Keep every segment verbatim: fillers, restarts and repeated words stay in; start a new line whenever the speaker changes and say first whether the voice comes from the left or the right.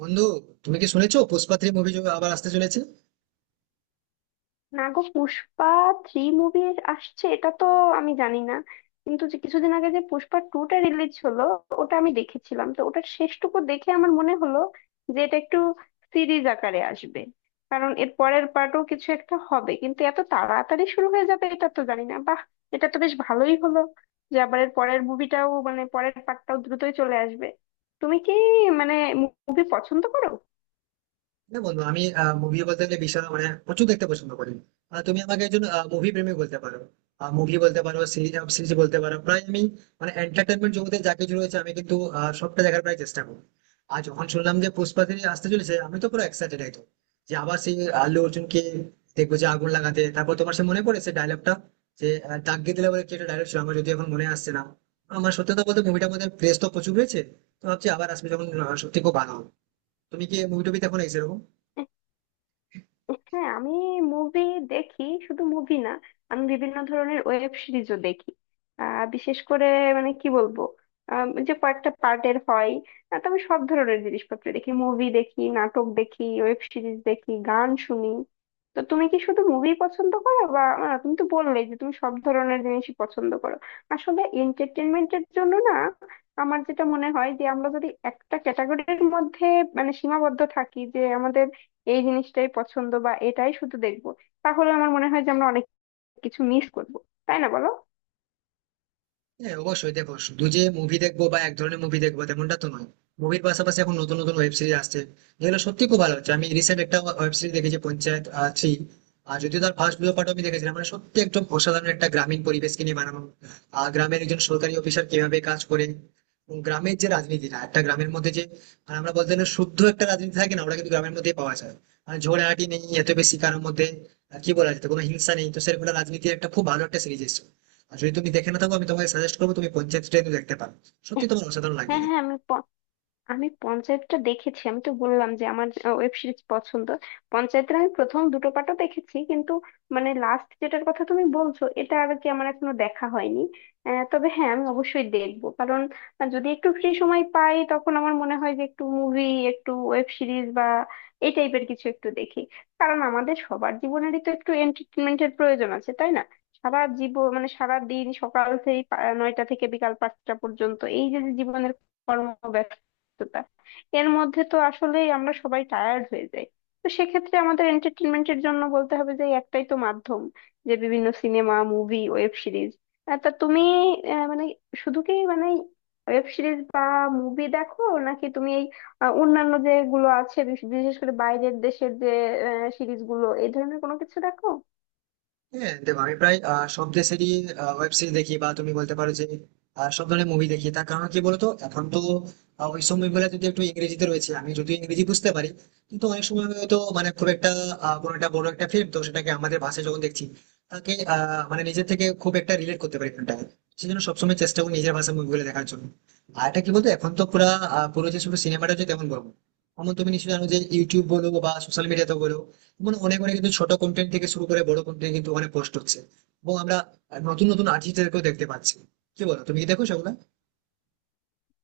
right: বন্ধু, তুমি কি শুনেছো পুষ্পা থ্রি মুভি আবার আসতে চলেছে?
left: না গো, পুষ্পা থ্রি মুভি আসছে এটা তো আমি জানি না। কিন্তু যে কিছুদিন আগে যে পুষ্পা টু টা রিলিজ হলো, ওটা আমি দেখেছিলাম। তো ওটার শেষটুকু দেখে আমার মনে হলো যে এটা একটু সিরিজ আকারে আসবে, কারণ এর পরের পার্টও কিছু একটা হবে। কিন্তু এত তাড়াতাড়ি শুরু হয়ে যাবে এটা তো জানি না। বাহ, এটা তো বেশ ভালোই হলো যে আবার এর পরের মুভিটাও, মানে পরের পার্টটাও দ্রুতই চলে আসবে। তুমি কি, মানে, মুভি পছন্দ করো?
right: হ্যাঁ বন্ধু, আমি মুভি বলতে গেলে বিশাল মানে প্রচুর দেখতে পছন্দ করি। আহ, তুমি আমাকে একজন মুভি প্রেমিক বলতে পারো। মুভি বলতে পারো, সিরিজ বলতে পারো, প্রায় আমি মানে এন্টারটেনমেন্ট জগতে যা কিছু রয়েছে আমি কিন্তু আহ, সবটা দেখার প্রায় চেষ্টা করি। আর যখন শুনলাম যে পুষ্পা থ্রি আসতে চলেছে, আমি তো পুরো এক্সাইটেড একদম, যে আবার সেই আল্লু অর্জুনকে দেখবো যে আগুন লাগাতে। তারপর তোমার সে মনে পড়ে সে ডায়লগটা, যে আহ, দাগিয়ে দিলে বলে কি একটা ডায়লগ ছিল, আমার যদি এখন মনে আসছে না। আমার সত্যি কথা বলতে মুভিটার মধ্যে ক্রেজ তো প্রচুর রয়েছে। তো ভাবছি আবার আসবে যখন, আহ, সত্যি খুব ভালো হবে। তুমি কি মুভি টুবি দেখো না সেরকম?
left: হ্যাঁ, আমি মুভি দেখি। শুধু মুভি না, আমি বিভিন্ন ধরনের ওয়েব সিরিজও দেখি। আহ, বিশেষ করে, মানে কি বলবো, আম, যে কয়েকটা পার্টের হয়। আহ, তো আমি সব ধরনের জিনিসপত্র দেখি, মুভি দেখি, নাটক দেখি, ওয়েব সিরিজ দেখি, গান শুনি। তো তুমি কি শুধু মুভি পছন্দ করো, বা আহ, তুমি তো বললেই যে তুমি সব ধরনের জিনিসই পছন্দ করো। আসলে এন্টারটেনমেন্টের জন্য না, আমার যেটা মনে হয় যে আমরা যদি একটা ক্যাটাগরির মধ্যে মানে সীমাবদ্ধ থাকি, যে আমাদের এই জিনিসটাই পছন্দ বা এটাই শুধু দেখবো, তাহলে আমার মনে হয় যে আমরা অনেক কিছু মিস করব। তাই না, বলো?
right: হ্যাঁ অবশ্যই, দেখো শুধু যে মুভি দেখবো বা এক ধরনের মুভি দেখবো তেমনটা তো নয়। মুভির পাশাপাশি এখন নতুন নতুন ওয়েব সিরিজ আসছে, যেগুলো সত্যি খুব ভালো হচ্ছে। আমি রিসেন্ট একটা ওয়েব সিরিজ দেখেছি, পঞ্চায়েত থ্রি। আর যদিও তার ফার্স্ট দুটো পার্ট আমি দেখেছিলাম, মানে সত্যি একদম অসাধারণ, একটা গ্রামীণ পরিবেশকে নিয়ে বানানো। আর গ্রামের একজন সরকারি অফিসার কিভাবে কাজ করে এবং গ্রামের যে রাজনীতিটা, একটা গ্রামের মধ্যে যে মানে আমরা বলতে গেলে শুদ্ধ একটা রাজনীতি থাকে না, ওটা কিন্তু গ্রামের মধ্যেই পাওয়া যায়। মানে ঝগড়াঝাটি নেই এত বেশি কারোর মধ্যে, আহ, কি বলা যেত, কোনো হিংসা নেই, তো সেরকম একটা রাজনীতির একটা খুব ভালো একটা সিরিজ এসেছে। আর যদি তুমি দেখে না থাকো, আমি তোমাকে সাজেস্ট করবো তুমি পঞ্চায়েত ডে দেখতে পারো, সত্যি তোমার অসাধারণ লাগবে।
left: হ্যাঁ, হ্যাঁ, আমি, আমি পঞ্চায়েতটা দেখেছি। আমি তো বললাম যে আমার ওয়েব সিরিজ পছন্দ। পঞ্চায়েতের আমি প্রথম দুটো পার্টও দেখেছি, কিন্তু মানে লাস্ট যেটার কথা তুমি বলছো এটা আর কি আমার এখনো দেখা হয়নি। আহ, তবে হ্যাঁ, আমি অবশ্যই দেখবো। কারণ আহ, যদি একটু ফ্রি সময় পাই, তখন আমার মনে হয় যে একটু মুভি, একটু ওয়েব সিরিজ বা এই টাইপের কিছু একটু দেখি। কারণ আমাদের সবার জীবনেরই তো একটু এন্টারটেনমেন্টের প্রয়োজন আছে, তাই না? সারা জীবন মানে সারা দিন, সকাল থেকে পা- নয়টা থেকে বিকাল পাঁচটা পর্যন্ত এই যে যে জীবনের কর্ম ব্যস্ততা, এর মধ্যে তো আসলেই আমরা সবাই টায়ার্ড হয়ে যাই। তো সেক্ষেত্রে আমাদের এন্টারটেনমেন্টের জন্য বলতে হবে যে এই একটাই তো মাধ্যম, যে বিভিন্ন সিনেমা, মুভি, ওয়েব সিরিজ। তা তুমি আহ, মানে, শুধু কি মানে ওয়েব সিরিজ বা মুভি দেখো, নাকি তুমি এই আহ, অন্যান্য যেগুলো আছে, বিশ- বিশেষ করে বাইরের দেশের যে সিরিজগুলো, এই ধরনের কোনো কিছু দেখো?
right: হ্যাঁ দেখো, আমি প্রায় আহ, সব দেশেরই ওয়েব সিরিজ দেখি, বা তুমি বলতে পারো যে আহ, সব ধরনের মুভি দেখি। তার কারণ কি বলতো, এখন তো আহ, ওই সব মুভিগুলো যদি একটু ইংরেজিতে রয়েছে, আমি যদি ইংরেজি বুঝতে পারি, কিন্তু অনেক সময় হয়তো মানে খুব একটা আহ, কোনো একটা বড় একটা ফিল্ম, তো সেটাকে আমাদের ভাষায় যখন দেখছি তাকে আহ, মানে নিজের থেকে খুব একটা রিলেট করতে পারি ফিল্মটাকে। সেই জন্য সবসময় চেষ্টা করি নিজের ভাষায় মুভিগুলো দেখার জন্য। আর এটা কি বলতো, এখন তো পুরা আহ, পুরো যে শুধু সিনেমাটা হচ্ছে তেমন বলবো, এমন তুমি নিশ্চয়ই জানো যে ইউটিউব বলো বা সোশ্যাল মিডিয়াতে বলো, মানে অনেক অনেক কিন্তু ছোট কন্টেন্ট থেকে শুরু করে বড় কন্টেন্ট কিন্তু ওখানে পোস্ট হচ্ছে, এবং আমরা নতুন নতুন আর্টিস্টদেরকেও দেখতে পাচ্ছি। কি বলো, তুমি কি দেখো সেগুলো?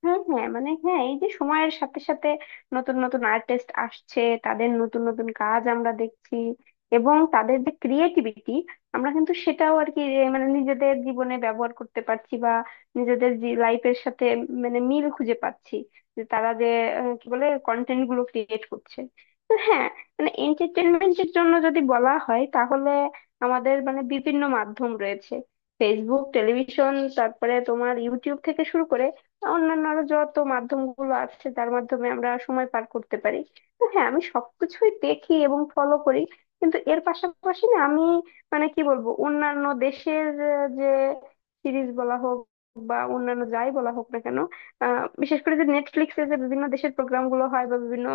left: হ্যাঁ, হ্যাঁ, মানে হ্যাঁ, এই যে সময়ের সাথে সাথে নতুন নতুন আর্টিস্ট আসছে, তাদের নতুন নতুন কাজ আমরা দেখছি। এবং তাদের যে ক্রিয়েটিভিটি, আমরা কিন্তু সেটাও আর কি, এ, মানে নিজেদের জীবনে ব্যবহার করতে পারছি, বা নিজেদের লাইফের সাথে মানে মিল খুঁজে পাচ্ছি, যে তারা যে আহ, কি বলে কন্টেন্ট গুলো ক্রিয়েট করছে। তো হ্যাঁ, মানে এন্টারটেনমেন্টের জন্য যদি বলা হয়, তাহলে আমাদের মানে বিভিন্ন মাধ্যম রয়েছে। ফেসবুক, টেলিভিশন, তারপরে তোমার ইউটিউব থেকে শুরু করে অন্যান্য আরো যত মাধ্যমগুলো আছে, যার মাধ্যমে আমরা সময় পার করতে পারি। তো হ্যাঁ, আমি সবকিছুই দেখি এবং ফলো করি। কিন্তু এর পাশাপাশি না, আমি মানে কি বলবো, অন্যান্য দেশের আহ, যে সিরিজ বলা হোক বা অন্যান্য যাই বলা হোক না কেন, আহ, বিশেষ করে যে নেটফ্লিক্সে যে বিভিন্ন দেশের প্রোগ্রাম গুলো হয় বা বিভিন্ন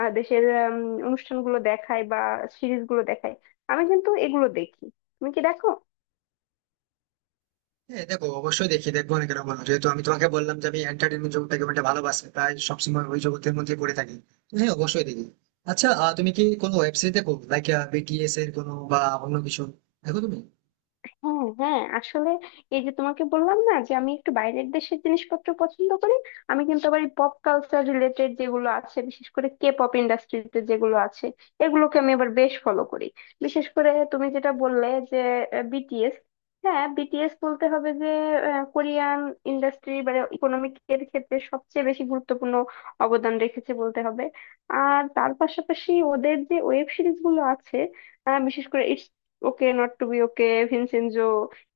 left: আহ, দেশের উম, অনুষ্ঠানগুলো দেখায় বা সিরিজগুলো দেখায়, আমি কিন্তু এগুলো দেখি। তুমি কি দেখো?
right: হ্যাঁ দেখো, অবশ্যই দেখি, দেখবো না কেন বলো, যেহেতু আমি তোমাকে বললাম যে আমি এন্টারটেনমেন্ট জগৎটাকে অনেকটা ভালোবাসি, প্রায় সবসময় ওই জগতের মধ্যে পড়ে থাকি। তো হ্যাঁ অবশ্যই দেখি। আচ্ছা, আহ, তুমি কি কোনো ওয়েব সিরিজ দেখো, লাইক বিটিএস এর কোনো বা অন্য কিছু দেখো তুমি?
left: হ্যাঁ, হ্যাঁ, আসলে এই যে তোমাকে বললাম না যে আমি একটু বাইরের দেশের জিনিসপত্র পছন্দ করি। আমি কিন্তু আবার এই পপ কালচার রিলেটেড যেগুলো আছে, বিশেষ করে কে পপ ইন্ডাস্ট্রিতে যেগুলো আছে, এগুলোকে আমি আবার বেশ ফলো করি। বিশেষ করে তুমি যেটা বললে, যে বিটিএস। হ্যাঁ, বিটিএস বলতে হবে যে আহ, কোরিয়ান ইন্ডাস্ট্রি বা ইকোনমিক এর ক্ষেত্রে সবচেয়ে বেশি গুরুত্বপূর্ণ অবদান রেখেছে বলতে হবে। আর তার পাশাপাশি ওদের যে ওয়েব সিরিজ গুলো আছে, আহ, বিশেষ করে okay not to be okay, Vincenzo,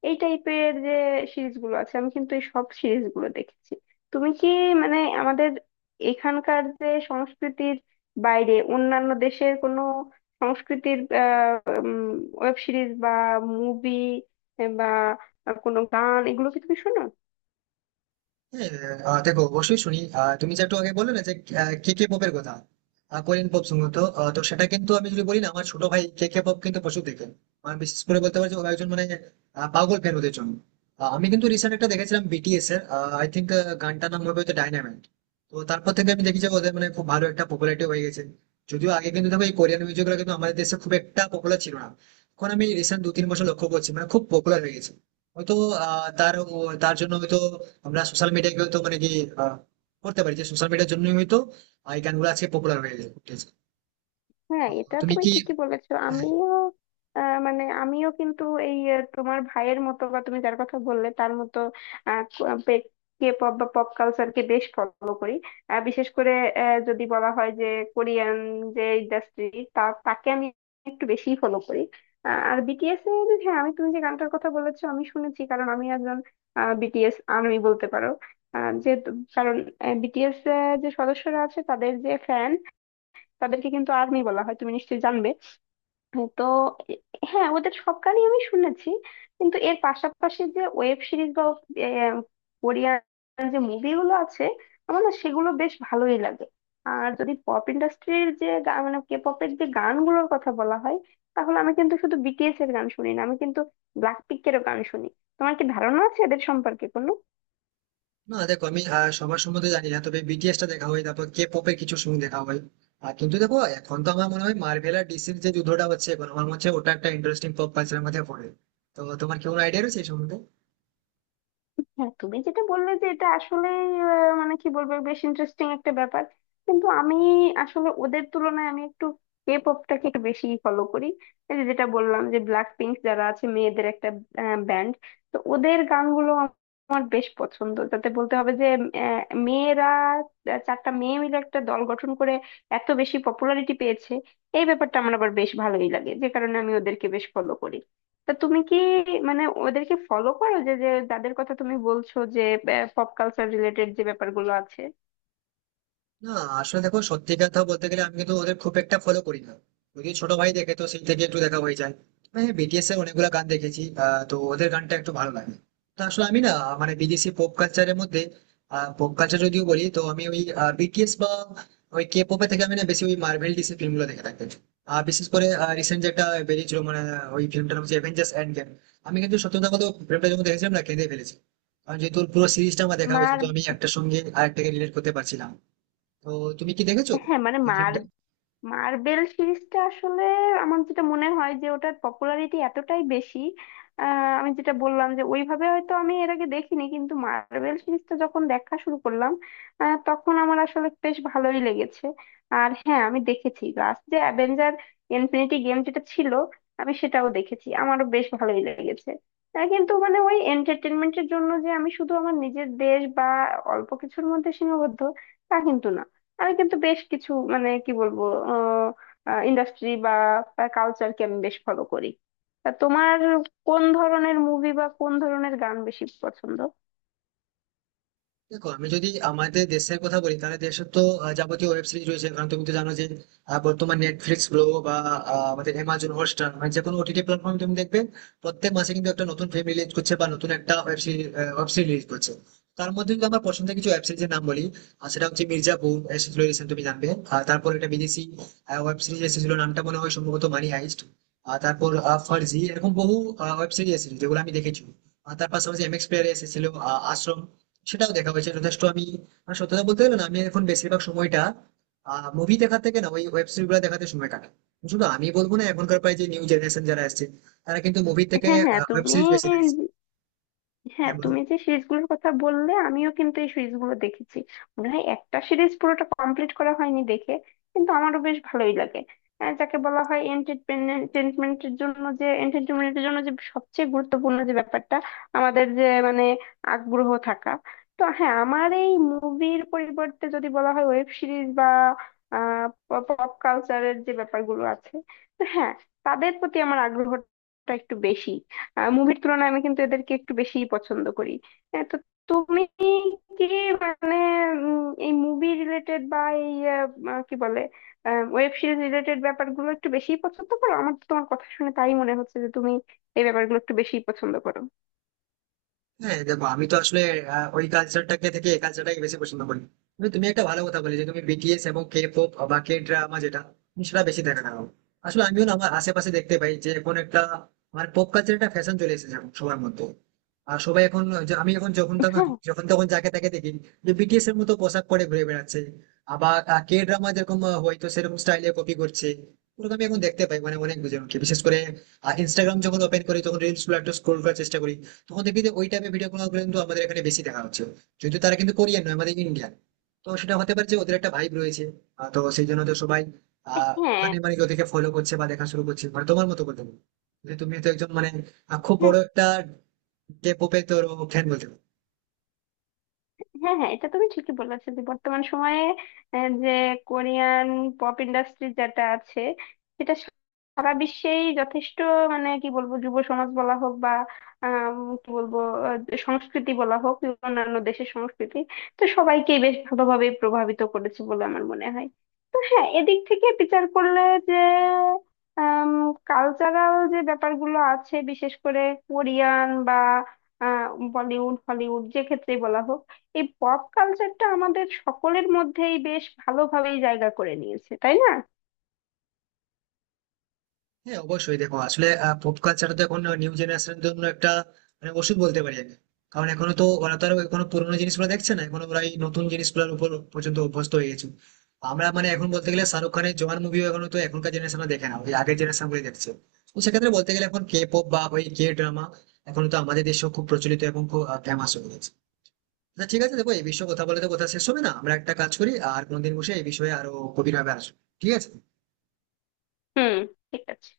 left: এই টাইপের যে সিরিজগুলো আছে আমি কিন্তু এই সব সিরিজগুলো দেখেছি। তুমি কি, মানে আমাদের এখানকার যে সংস্কৃতির বাইরে অন্যান্য দেশের কোনো সংস্কৃতির ওয়েব সিরিজ বা মুভি বা কোনো গান, এগুলো কি তুমি শোনো?
right: হ্যাঁ, আহ, দেখো অবশ্যই শুনি। আহ, তুমি যে একটু আগে বললে না যে কে কে পপের কথা, কোরিয়ান পপ সম্ভবত। আহ, তো সেটা কিন্তু আমি যদি বলি না আমার ছোট ভাই কে কে পপ কিন্তু প্রচুর দেখেন। আমার বিশেষ করে বলতে পারি যে ও একজন মানে আহ, পাগল ফ্যান ওদের জন্য। আহ, আমি কিন্তু রিসেন্ট একটা দেখেছিলাম বিটিএস এর, আই থিঙ্ক গানটার নাম হবে হয়তো ডাইনামাইট। তো তারপর থেকে আমি দেখি যে ওদের মানে খুব ভালো একটা পপুলারিটি হয়ে গেছে। যদিও আগে কিন্তু দেখো, এই কোরিয়ান মিউজিক গুলো কিন্তু আমাদের দেশে খুব একটা পপুলার ছিল না, এখন আমি রিসেন্ট দু তিন বছর লক্ষ্য করছি মানে খুব পপুলার হয়ে গেছে। হয়তো আহ, তার ও- তার জন্য হয়তো আমরা সোশ্যাল মিডিয়াকে হয়তো মানে কি আহ, করতে পারি যে সোশ্যাল মিডিয়ার জন্যই হয়তো আহ, এই গানগুলো আজকে পপুলার হয়ে উঠেছে।
left: হ্যাঁ,
right: তো
left: এটা
right: তুমি
left: তুমি
right: কি?
left: ঠিকই বলেছো।
right: হ্যাঁ,
left: আমিও আহ, মানে আমিও কিন্তু এই আহ, তোমার ভাইয়ের মতো বা তুমি যার কথা বললে তার মতো কে পপ বা পপ কালচারকে বেশ ফলো করি। আহ, বিশেষ করে আহ, যদি বলা হয় যে কোরিয়ান যে ইন্ডাস্ট্রি, তা তাকে আমি একটু বেশি ফলো করি। আহ, আর বিটিএস এর হ্যাঁ, আমি তুমি যে গানটার কথা বলেছো আমি শুনেছি। কারণ আমি একজন বিটিএস আর্মি বলতে পারো। আহ, যেহেতু কারণ বিটিএস যে সদস্যরা আছে তাদের যে ফ্যান, তাদেরকে কিন্তু আর্মি বলা হয়, তুমি নিশ্চয়ই জানবে। তো এ- হ্যাঁ, ওদের সব গানই আমি শুনেছি। কিন্তু এর পাশাপাশি যে ওয়েব সিরিজ বা আহ, কোরিয়ান যে মুভিগুলো আছে, আমার না সেগুলো বেশ ভালোই লাগে। আর যদি পপ ইন্ডাস্ট্রির যে গা- মানে কে পপের যে গানগুলোর কথা বলা হয়, তাহলে আমি কিন্তু শুধু বিটিএস এর গান শুনি না, আমি কিন্তু ব্ল্যাকপিঙ্কেরও গান শুনি। তোমার কি ধারণা আছে এদের সম্পর্কে কোনো?
right: না দেখো, আমি আহ, সবার সম্বন্ধে জানি না, তবে বিটিএস টা দেখা হয়, তারপর কে পপের কিছু সং দেখা হয়। আর কিন্তু দেখো, এখন তো আমার মনে হয় মার্ভেল আর ডিসির যে যুদ্ধটা হচ্ছে, এখন আমার মনে হচ্ছে ওটা একটা ইন্টারেস্টিং পপ কালচারের মধ্যে পড়ে। তো তোমার কি কোনো আইডিয়া রয়েছে এই সম্বন্ধে?
left: হ্যাঁ, তুমি যেটা বললে যে এটা আসলে মানে কি বলবো, বেশ ইন্টারেস্টিং একটা ব্যাপার। কিন্তু আমি আসলে ওদের তুলনায় আমি একটু কে পপটাকে একটু বেশি ফলো করি। এই যে যেটা বললাম, যে ব্ল্যাক পিঙ্ক যারা আছে, মেয়েদের একটা ব্যান্ড, তো ওদের গানগুলো আমার বেশ পছন্দ। তাতে বলতে হবে যে আহ, মেয়েরা, আহ, চারটা মেয়ে মিলে একটা দল গঠন করে এত বেশি পপুলারিটি পেয়েছে। এই ব্যাপারটা আমার আবার বেশ ভালোই লাগে, যে কারণে আমি ওদেরকে বেশ ফলো করি। তা তুমি কি, মানে ওদেরকে ফলো করো, যে যে যাদের কথা তুমি বলছো, যে পপ কালচার রিলেটেড যে ব্যাপারগুলো আছে?
right: না, আসলে দেখো সত্যি কথা বলতে গেলে আমি কিন্তু ওদের খুব একটা ফলো করি না। যদি ছোট ভাই দেখে তো সেই থেকে একটু দেখা হয়ে যায়, মানে বিটিএস এর অনেকগুলো গান দেখেছি, আহ, তো ওদের গানটা একটু ভালো লাগে। তো আসলে আমি না মানে বিদেশি পপ কালচারের মধ্যে, পপ কালচার যদিও বলি তো আমি ওই বিটিএস বা ওই কে পপে থেকে আমি না বেশি ওই মার্ভেল ডিসি ফিল্মগুলো দেখে থাকি। আর বিশেষ করে রিসেন্ট যেটা বেরিয়েছিল মানে ওই ফিল্মটার নাম হচ্ছে অ্যাভেঞ্জার্স এন্ড গেম। আমি কিন্তু সত্যি কথা বলতে, ফিল্মটা যখন দেখেছিলাম না কেঁদে ফেলেছি, কারণ যেহেতু ওর পুরো সিরিজটা আমার দেখা হয়েছে
left: মার
right: তো আমি একটা সঙ্গে আরেকটাকে রিলেট করতে পারছিলাম। তো তুমি কি দেখেছো
left: হ্যাঁ, মানে
right: এই
left: মার
right: ফিল্মটা?
left: মার্বেল সিরিজটা আসলে আমার যেটা মনে হয় যে ওটার পপুলারিটি এতটাই বেশি, আহ, আমি যেটা বললাম যে ওইভাবে হয়তো আমি এর আগে দেখিনি। কিন্তু মার্বেল সিরিজটা যখন দেখা শুরু করলাম, আহ, তখন আমার আসলে বেশ ভালোই লেগেছে। আর হ্যাঁ, আমি দেখেছি লাস্ট যে অ্যাভেঞ্জার ইনফিনিটি গেম যেটা ছিল, আমি সেটাও দেখেছি, আমারও বেশ ভালোই লেগেছে। আহ, কিন্তু মানে ওই এন্টারটেনমেন্টের জন্য যে আমি শুধু আমার নিজের দেশ বা অল্প কিছুর মধ্যে সীমাবদ্ধ, তা কিন্তু না। আমি কিন্তু বেশ কিছু মানে কি বলবো, ইন্ডাস্ট্রি বা কালচারকে আমি বেশ ফলো করি। তা তোমার কোন ধরনের মুভি বা কোন ধরনের গান বেশি পছন্দ?
right: দেখো, আমি যদি আমাদের দেশের কথা বলি তাহলে দেশের তো আহ, যাবতীয় ওয়েব সিরিজ রয়েছে, কারণ তুমি তো জানো যে আহ, বর্তমান নেটফ্লিক্স বলো বা আহ, আমাদের অ্যামাজন হটস্টার মানে যে কোনো ওটিটি প্ল্যাটফর্ম তুমি দেখবে, প্রত্যেক মাসে কিন্তু একটা নতুন ফিল্ম রিলিজ করছে বা নতুন একটা web series web series release করছে। তার মধ্যে যদি আমার পছন্দের কিছু ওয়েব সিরিজের নাম বলি, আহ, সেটা হচ্ছে মির্জাপুর, এসেছিল রিসেন্ট তুমি জানবে। আর তারপর একটা বিদেশি ওয়েব সিরিজ এসেছিল, নামটা মনে হয় সম্ভবত মানি হাইস্ট। আর তারপর আহ, ফার্জি, এরকম বহু ওয়েব সিরিজ এসেছিল যেগুলো আমি দেখেছি। আর তার পাশাপাশি এমএক্স প্লেয়ারে এসেছিল আহ, আশ্রম, সেটাও দেখা হয়েছে যথেষ্ট। আমি মানে সত্যি কথা বলতে গেলে না আমি এখন বেশিরভাগ সময়টা মুভি দেখার থেকে না ওই ওয়েব সিরিজ গুলো দেখাতে সময় কাটাই। শুধু আমি বলবো না, এখনকার প্রায় যে নিউ জেনারেশন যারা আসছে তারা কিন্তু মুভি থেকে
left: হ্যাঁ হ্যাঁ
right: ওয়েব
left: তুমি
right: সিরিজ বেশি দেখছে।
left: হ্যাঁ,
right: হ্যাঁ বলো।
left: তুমি যে সিরিজগুলোর কথা বললে আমিও কিন্তু এই সিরিজগুলো দেখেছি। মনে হয় একটা সিরিজ পুরোটা কমপ্লিট করা হয়নি দেখে, কিন্তু আমারও বেশ ভালোই লাগে। আহ, যাকে বলা হয় এন্টারটেনমেন্টের জন্য, যে এন্টারটেনমেন্টের জন্য যে সবচেয়ে গুরুত্বপূর্ণ যে ব্যাপারটা আমাদের যে মানে আগ্রহ থাকা। তো হ্যাঁ, আমার এই মুভির পরিবর্তে যদি বলা হয় ওয়েব সিরিজ বা পপ কালচারের যে ব্যাপারগুলো আছে, তো হ্যাঁ, তাদের প্রতি আমার আগ্রহটা একটু বেশি। মুভির তুলনায় আমি কিন্তু এদেরকে একটু বেশিই পছন্দ করি। আহ, তো তুমি কি, মানে উম, এই মুভি রিলেটেড বা এই আহ, আহ, কি বলে ওয়েব সিরিজ রিলেটেড ব্যাপারগুলো একটু বেশিই পছন্দ করো? আমার তো তোমার কথা শুনে তাই মনে হচ্ছে যে তুমি এই ব্যাপারগুলো একটু বেশিই পছন্দ করো।
right: হ্যাঁ দেখো, আমি তো আসলে আহ, ওই কালচারটাকে থেকে এই কালচারটাকে বেশি পছন্দ করি, কিন্তু তুমি একটা ভালো কথা বলে যে তুমি বিটিএস এবং কে পপ বা কে ড্রামা যেটা, তুমি সেটা বেশি দেখা থাকো। আসলে আমিও না, আমার আশেপাশে দেখতে পাই যে এখন একটা আমার পপ কালচার একটা ফ্যাশন চলে এসেছে এখন সবার মধ্যে, আর সবাই এখন যে- আমি এখন যখন তখন যখন তখন যাকে তাকে দেখি যে বিটিএস এর মতো পোশাক পরে ঘুরে বেড়াচ্ছে। আবার কে ড্রামা যেরকম, আহ, হয়তো সেরকম স্টাইলে কপি করছে, ওরকম আমি এখন দেখতে পাই মানে অনেক জন, বিশেষ করে ইনস্টাগ্রাম যখন ওপেন করি তখন রিলস গুলো একটু স্ক্রোল করার চেষ্টা করি, তখন দেখবি যে ওই টাইপের ভিডিও গুলো কিন্তু আমাদের এখানে বেশি দেখা হচ্ছে। যদিও তারা কিন্তু কোরিয়ান নয়, আমাদের ইন্ডিয়ান। তো সেটা হতে পারে যে ওদের একটা ভাইব রয়েছে, আহ, তো সেই জন্য তো সবাই আহ
left: হ্যাঁ,
right: ওখানে মানে ওদেরকে ফলো করছে বা দেখা শুরু করছে, মানে তোমার মতো বলতে পারো যে তুমি তো একজন মানে আহ, খুব
left: হ্যাঁ,
right: বড় একটা কে পপের তোর ফ্যান বলতে পারো।
left: হ্যাঁ, হ্যাঁ, এটা তুমি ঠিকই বলেছো যে বর্তমান সময়ে আহ, যে কোরিয়ান পপ ইন্ডাস্ট্রি যেটা আছে, সেটা সারা বিশ্বেই যথেষ্ট, মানে কি বলবো, যুব সমাজ বলা হোক বা আম, কি বলবো আহ, সংস্কৃতি বলা হোক, অন্যান্য দেশের সংস্কৃতি, তো সবাইকেই বেশ ভালোভাবে প্রভাবিত করেছে বলে আমার মনে হয়। হ্যাঁ, এদিক থেকে বিচার করলে যে কালচারাল যে ব্যাপারগুলো আছে, বিশেষ করে কোরিয়ান বা আহ, বলিউড, হলিউড, যে ক্ষেত্রেই বলা হোক, এই পপ কালচারটা আমাদের সকলের মধ্যেই বেশ ভালোভাবেই জায়গা করে নিয়েছে, তাই না?
right: হ্যাঁ অবশ্যই, দেখো আসলে পপ কালচারটা তো এখন নিউ জেনারেশনের জন্য একটা মানে ওষুধ বলতে পারি আমি, কারণ এখনো তো ওরা তো আর এখনো পুরোনো জিনিসগুলো দেখছে না, এখন ওরা এই নতুন জিনিসগুলোর উপর পর্যন্ত অভ্যস্ত হয়ে গেছে। আমরা মানে এখন বলতে গেলে শাহরুখ খানের জওয়ান মুভিও এখন তো এখনকার জেনারেশনরা দেখে না, ওই আগের জেনারেশন গুলো দেখছে। তো সেক্ষেত্রে বলতে গেলে এখন কে পপ বা ওই কে ড্রামা এখন তো আমাদের দেশেও খুব প্রচলিত এবং খুব ফেমাস হয়ে গেছে। আচ্ছা ঠিক আছে, দেখো এই বিষয়ে কথা বলে তো কথা শেষ হবে না, আমরা একটা কাজ করি আর কোনদিন বসে এই বিষয়ে আরো গভীরভাবে আসবো। ঠিক আছে?
left: হুম, ঠিক আছে।